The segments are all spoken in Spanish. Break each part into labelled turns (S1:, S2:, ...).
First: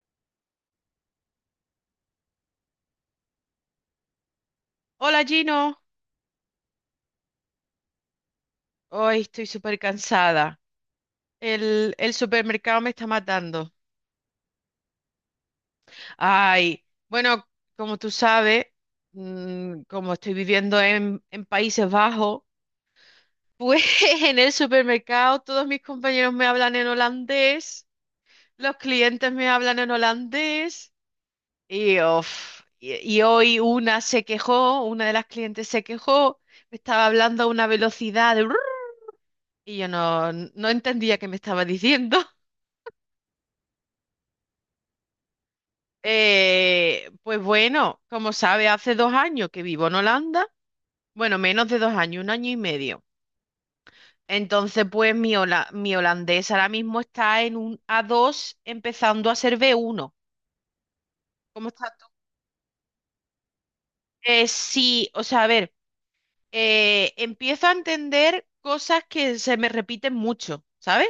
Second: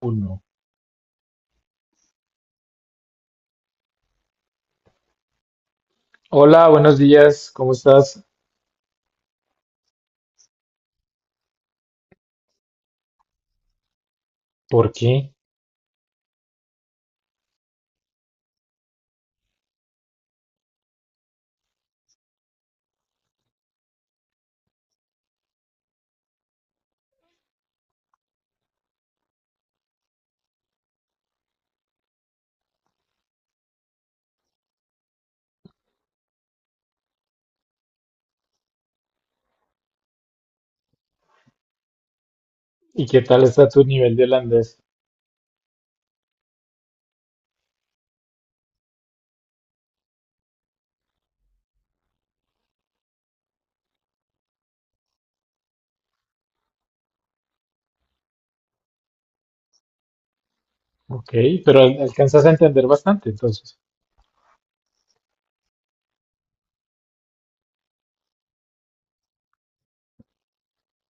S1: Uno.
S2: Hola Gino,
S1: Hola, buenos días, ¿cómo estás?
S2: hoy estoy súper cansada. El supermercado me está matando.
S1: ¿Por qué?
S2: Ay, bueno, como tú sabes, como estoy viviendo en Países Bajos, pues en el supermercado todos mis compañeros me hablan en holandés, los clientes me hablan en holandés y, uf, y hoy una se quejó, una de las clientes se quejó, me estaba hablando a una velocidad de. Y yo no entendía qué me estaba diciendo.
S1: ¿Y qué tal está tu nivel de holandés?
S2: Pues bueno, como sabe, hace 2 años que vivo en Holanda. Bueno, menos de 2 años, un año y medio. Entonces, pues mi holandés ahora mismo está en un A2 empezando a ser B1.
S1: Ok,
S2: ¿Cómo
S1: pero
S2: estás tú?
S1: alcanzas a entender bastante, entonces.
S2: Sí, o sea, a ver, empiezo a entender cosas que se me repiten mucho, ¿sabes?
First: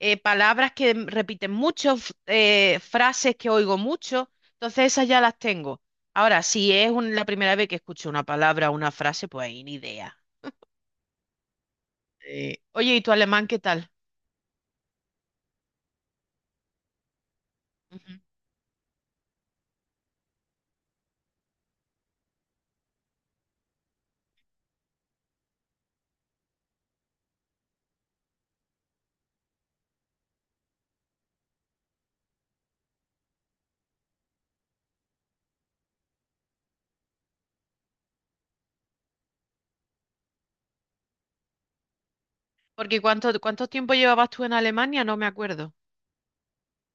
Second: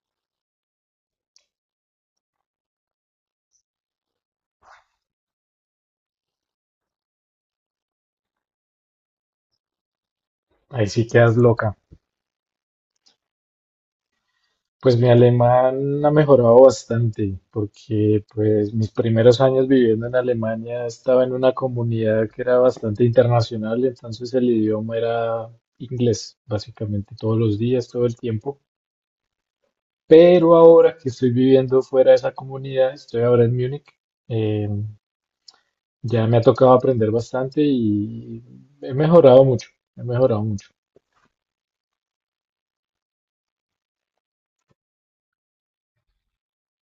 S2: Palabras que repiten mucho, frases que oigo mucho, entonces esas ya las tengo. Ahora, si es la primera vez que escucho una palabra o una frase, pues ahí ni idea.
S1: Ahí sí quedas loca.
S2: Oye, ¿y tu alemán qué tal?
S1: Pues mi alemán ha mejorado bastante,
S2: Ujú.
S1: porque pues mis primeros años viviendo en Alemania estaba en una comunidad que era bastante internacional, entonces el idioma era inglés, básicamente todos los días, todo el tiempo. Pero ahora que estoy viviendo fuera de esa comunidad, estoy ahora en Múnich. em, Ya me ha tocado aprender bastante y he mejorado mucho, he mejorado mucho.
S2: ¿Porque ¿cuánto tiempo llevabas tú en Alemania? No me acuerdo.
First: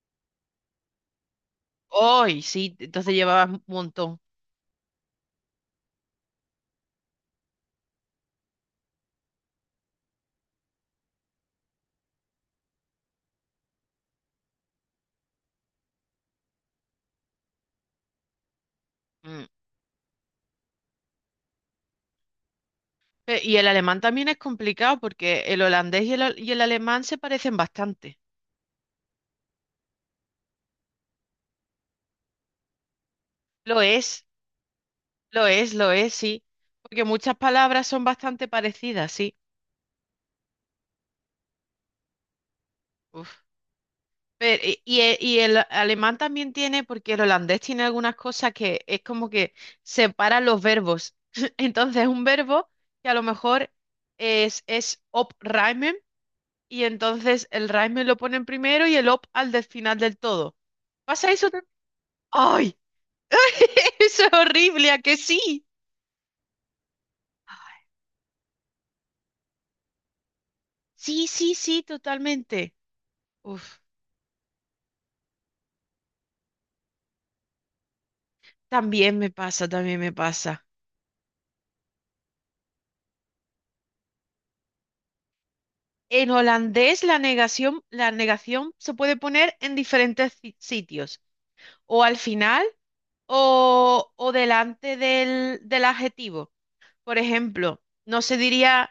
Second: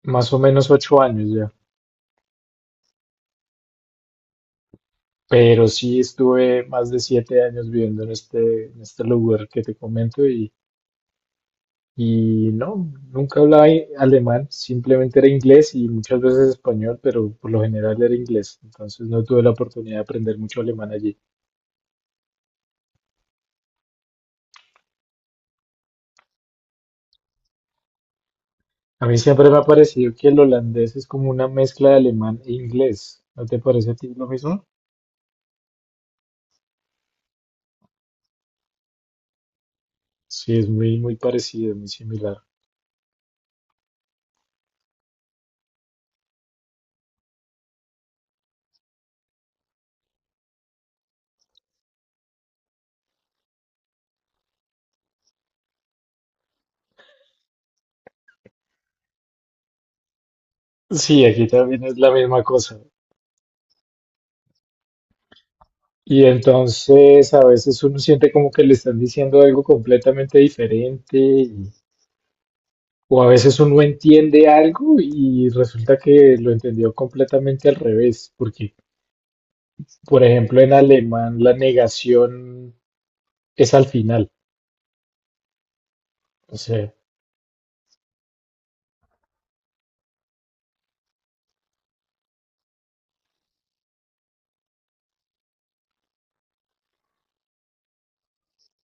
S1: Más o menos 8 años ya.
S2: Hoy, sí, entonces llevabas un montón.
S1: Pero sí estuve más de 7 años viviendo en este lugar que te comento y no, nunca hablaba alemán, simplemente era inglés y muchas veces español, pero por lo general era inglés. Entonces no tuve
S2: Mm.
S1: la oportunidad de aprender mucho alemán allí.
S2: Y el alemán también es complicado porque el holandés y el alemán se parecen bastante.
S1: A mí siempre me ha parecido que el holandés es como una mezcla de alemán e inglés. ¿No te
S2: Lo
S1: parece a ti lo
S2: es,
S1: mismo?
S2: lo es, lo es, sí. Porque muchas palabras son bastante parecidas, sí.
S1: Sí, es muy, muy parecido, muy similar.
S2: Uf. Pero, y el alemán también tiene, porque el holandés tiene algunas cosas que es como que separa los verbos. Entonces, un verbo que a lo mejor es op reimen, y entonces el reimen lo ponen primero y el op al del final del todo.
S1: Sí,
S2: ¿Pasa
S1: aquí
S2: eso también?
S1: también es la misma
S2: ¡Ay!
S1: cosa.
S2: Eso es horrible, ¿a que sí?
S1: Y entonces a veces uno siente como que le están diciendo algo completamente diferente
S2: Sí, sí, sí, totalmente.
S1: o a veces
S2: Uf.
S1: uno entiende algo y resulta que lo entendió completamente al revés, porque
S2: También me pasa, también me
S1: por ejemplo
S2: pasa.
S1: en alemán la negación es al final.
S2: En
S1: O sea,
S2: holandés la negación se puede poner en diferentes sitios, o al final o delante del adjetivo. Por ejemplo, no se diría,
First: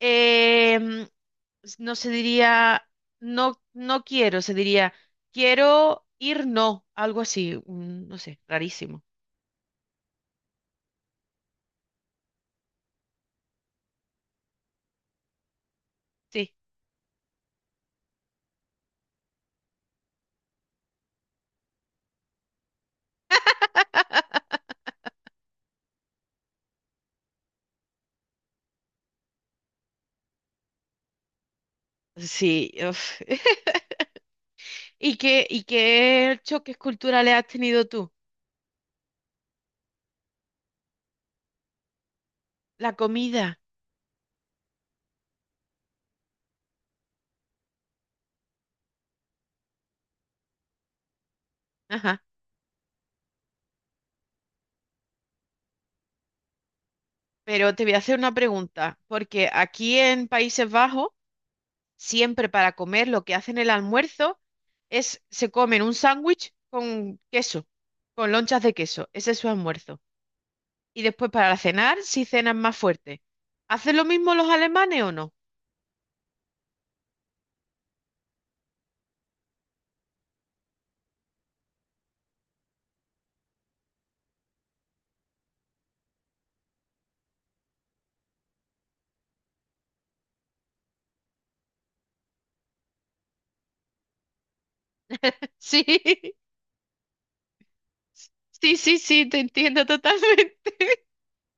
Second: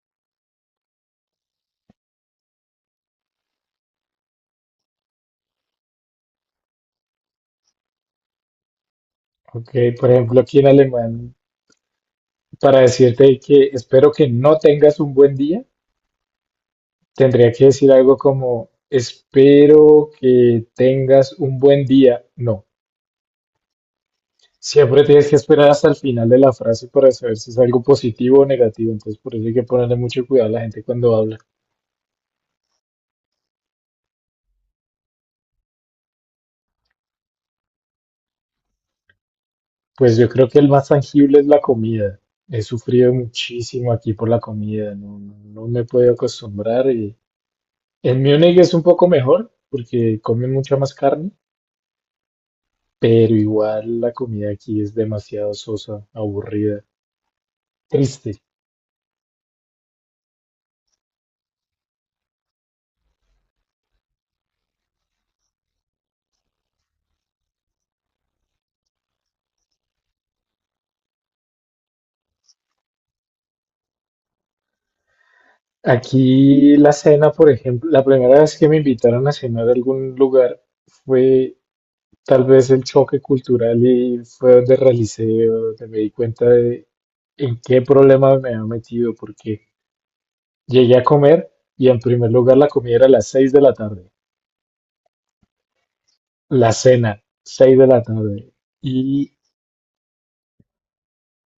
S2: em, s- no se diría, no, no quiero, se diría, quiero ir, no, algo así, no sé, rarísimo.
S1: ok, por ejemplo aquí en alemán para decirte que espero que no tengas un buen día,
S2: Sí,
S1: tendría que decir algo como espero que tengas un buen día. No. Siempre tienes que esperar hasta el final de la frase para saber si es algo positivo o negativo, entonces por eso hay que ponerle mucho cuidado a la gente cuando habla.
S2: sí. Uf. ¿Y qué choques culturales has tenido tú?
S1: Pues yo creo que el más tangible es la comida. He
S2: La
S1: sufrido
S2: comida.
S1: muchísimo aquí por la comida, no, no me he podido acostumbrar y en Múnich es un poco mejor porque comen mucha más carne,
S2: Ajá,
S1: pero igual la comida aquí es demasiado sosa, aburrida,
S2: pero te voy a hacer
S1: triste.
S2: una pregunta, porque aquí en Países Bajos, siempre para comer lo que hacen el almuerzo se comen un sándwich con queso, con lonchas de queso, ese es su almuerzo. Y después para cenar, si cenan más fuerte. ¿Hacen lo mismo los alemanes o no?
S1: Aquí la cena, por ejemplo, la primera vez que me invitaron a cenar a algún lugar fue tal vez el choque cultural y fue donde realicé, donde me di cuenta de en qué problema me había metido, porque llegué a comer y en primer lugar la comida era a las 6 de la tarde, la cena, 6 de la tarde.
S2: Sí, sí, sí, sí,
S1: Y
S2: te entiendo totalmente.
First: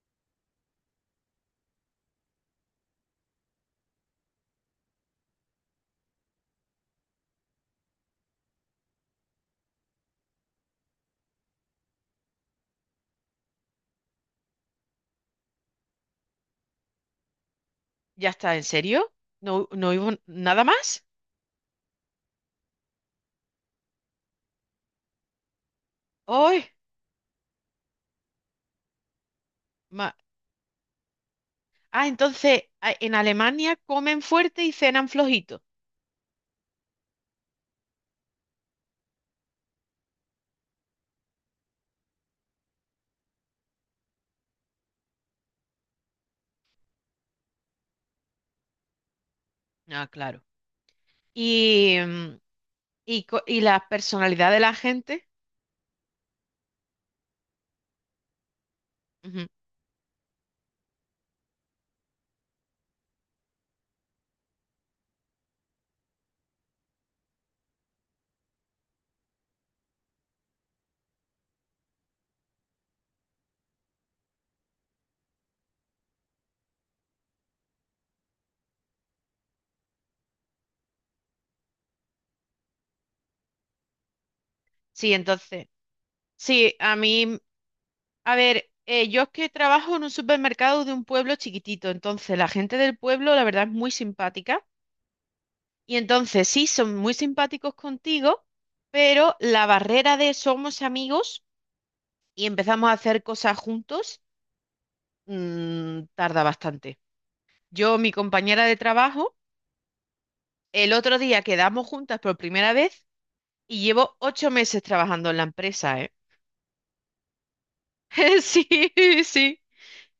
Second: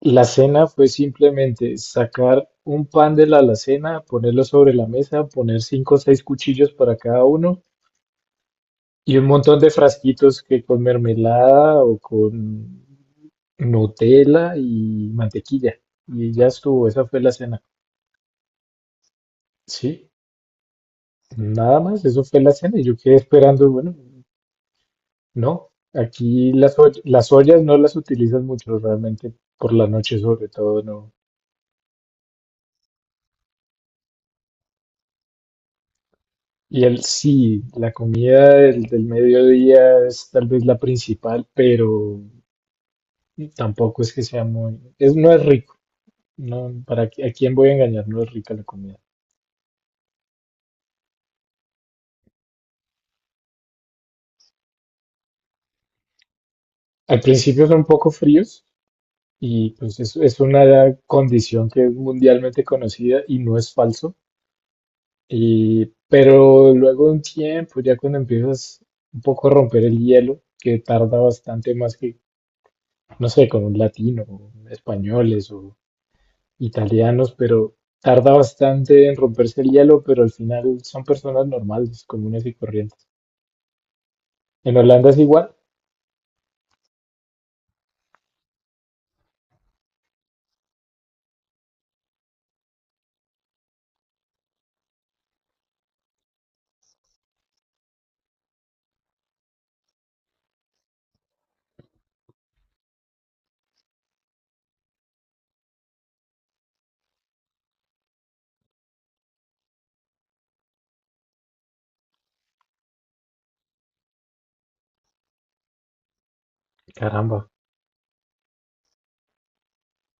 S1: la cena fue simplemente sacar un pan de la alacena, ponerlo sobre la mesa, poner cinco o seis cuchillos para cada uno y un montón de frasquitos que con mermelada o con Nutella y mantequilla. Y ya estuvo, esa fue la cena.
S2: ¿Ya está? ¿En serio? ¿No, no
S1: Sí,
S2: hubo nada más?
S1: nada más, eso fue la cena. Y yo quedé esperando, bueno, no, aquí
S2: ¡Ay!
S1: las, las ollas no las utilizan mucho realmente por la
S2: ma-
S1: noche sobre todo, no.
S2: Ah, entonces, en Alemania comen fuerte y cenan flojito.
S1: Y el sí, la comida del mediodía es tal vez la principal, pero tampoco es que sea muy, es, no es rico. No, para, ¿a quién voy a engañar? No es rica la comida.
S2: Ah, claro. y, mm, y la personalidad de la gente.
S1: Al principio son poco fríos
S2: Ujú.
S1: y pues es, una condición que es mundialmente conocida y no es falso. Y, pero luego de un tiempo, ya cuando empiezas un poco a romper el hielo, que tarda bastante más que, no sé, con un latino, o españoles o italianos, pero tarda bastante en romperse el hielo, pero al final son personas normales, comunes y corrientes. En Holanda
S2: Sí,
S1: es igual,
S2: entonces, sí, a mí, a ver, yo es que trabajo en un supermercado de un pueblo chiquitito, entonces la gente del pueblo, la verdad, es muy simpática. Y entonces, sí, son muy simpáticos contigo, pero la barrera de somos amigos y empezamos a hacer cosas juntos, tarda bastante. Yo, mi compañera de trabajo, el otro día quedamos juntas por primera vez. Y llevo 8 meses trabajando en la empresa, ¿eh?
S1: caramba.
S2: Sí, sí.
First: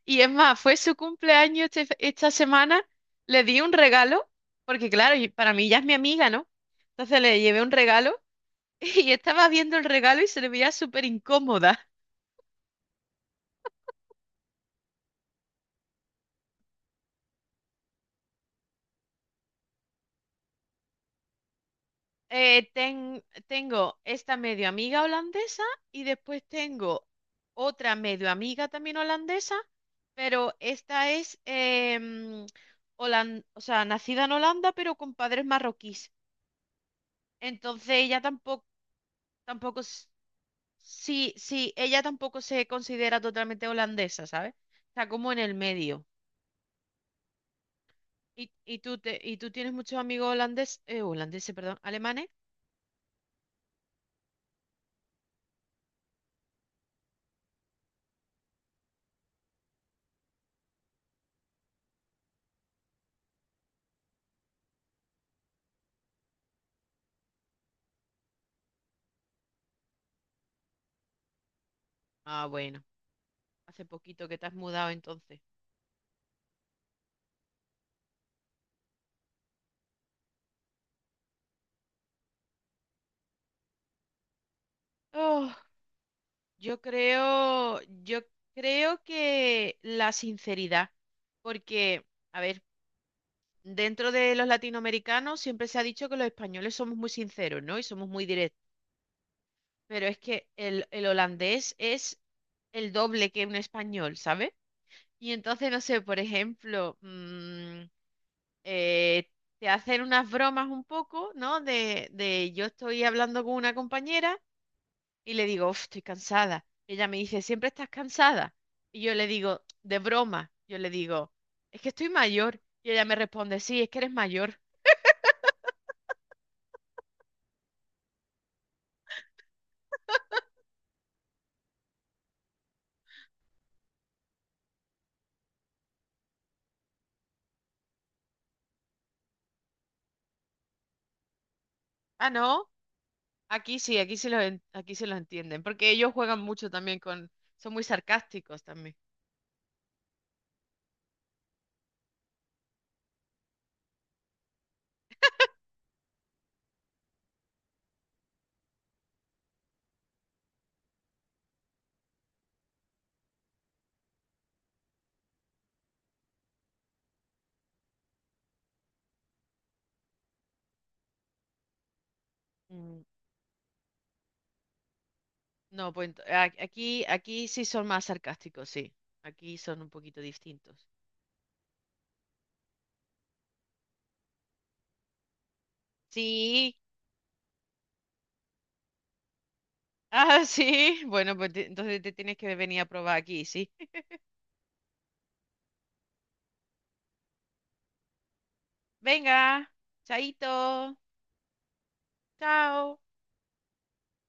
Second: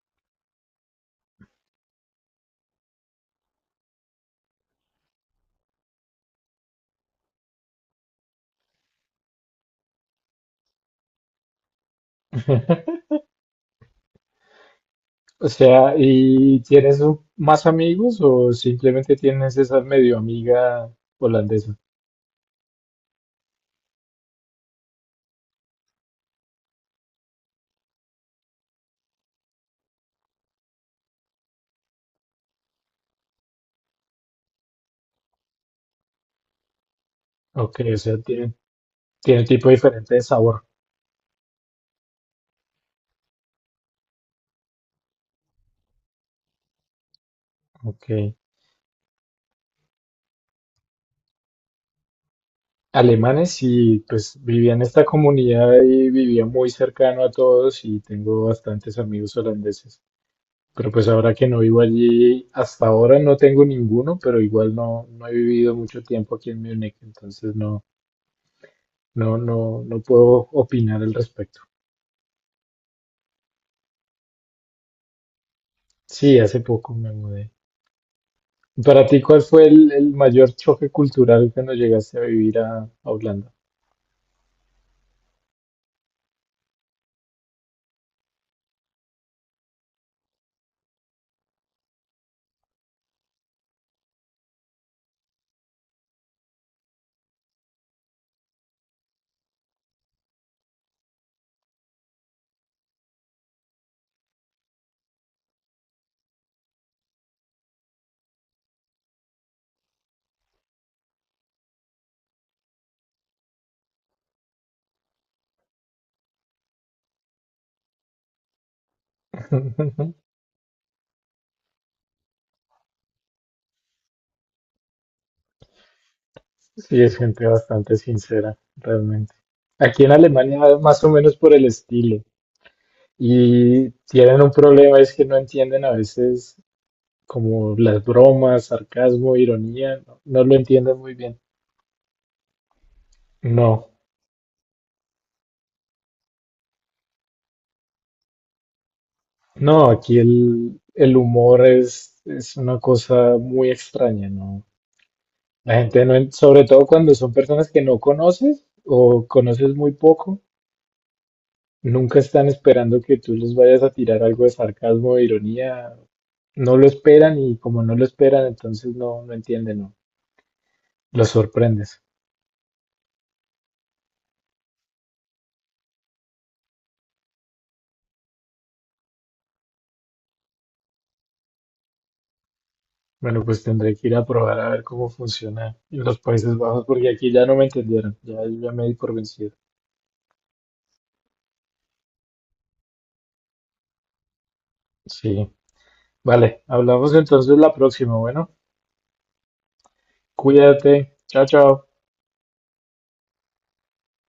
S2: Y es más, fue su cumpleaños esta semana. Le di un regalo, porque claro, y para mí ya es mi amiga, ¿no? Entonces le llevé un regalo y estaba viendo el regalo y se le veía súper incómoda.
S1: O sea, ¿y tienes más amigos o simplemente tienes esa medio amiga holandesa?
S2: Tengo esta medio amiga holandesa y después tengo otra medio amiga también holandesa, pero esta es, o sea, nacida en Holanda, pero con padres marroquíes.
S1: Ok,
S2: Entonces
S1: o sea,
S2: ella
S1: tiene,
S2: tampoco,
S1: tiene tipo
S2: tampoco, s-
S1: diferente de sabor.
S2: sí, sí, ella tampoco se considera totalmente holandesa, ¿sabes? Está como en el medio.
S1: Ok.
S2: ¿Y tú tienes muchos amigos holandeses, holandeses, perdón, alemanes?
S1: Alemanes y pues vivía en esta comunidad y vivía muy cercano a todos y tengo bastantes amigos holandeses. Pero pues ahora que no vivo allí, hasta ahora no tengo ninguno, pero igual no, no he vivido mucho tiempo aquí en Múnich, entonces no, no, no, no puedo opinar al respecto.
S2: Ah, bueno, hace poquito que te has mudado entonces.
S1: Sí, hace poco me mudé. Para ti, ¿cuál fue el mayor choque cultural cuando llegaste a vivir a Holanda?
S2: Oh. Yo creo que la sinceridad, porque, a ver, dentro de los latinoamericanos siempre se ha dicho que los españoles somos muy sinceros, ¿no? Y somos muy directos, pero es que el holandés es el doble que un español, ¿sabes? Y entonces, no sé, por ejemplo, eh, te hacen unas bromas un poco, ¿no? De yo estoy hablando con una compañera. Y le digo: "Uf, estoy cansada". Y ella me dice: ¿siempre estás cansada? Y yo le digo, de broma, yo le digo: es que estoy mayor. Y ella me responde: sí, es que eres mayor.
S1: Sí, es gente bastante sincera, realmente. Aquí en Alemania, más o menos por el estilo. Y tienen un problema, es que no entienden a veces como las bromas, sarcasmo, ironía, no, no lo entienden muy bien.
S2: Ah, no, aquí
S1: No,
S2: sí, aquí sí los, en- aquí sí los entienden, porque ellos juegan mucho también son muy sarcásticos también.
S1: no, aquí el humor es una cosa muy extraña, ¿no? La gente no, sobre todo cuando son personas que no conoces o conoces muy poco, nunca están esperando que tú les vayas a tirar algo de sarcasmo o ironía. No lo esperan y como no lo esperan, entonces no, no entienden, no. Los sorprendes.
S2: Mm, No, pues aquí sí son más sarcásticos, sí. Aquí son un poquito distintos.
S1: Bueno, pues tendré que ir a probar a ver cómo funciona en los Países
S2: Sí,
S1: Bajos porque aquí ya no me entendieron. Ya, ya me di por vencido.
S2: ah, sí. Bueno, pues entonces te tienes que venir a probar aquí, sí.
S1: Sí. Vale, hablamos entonces la próxima. Bueno,
S2: Venga, chaito,
S1: cuídate. Chao, chao.
S2: chao.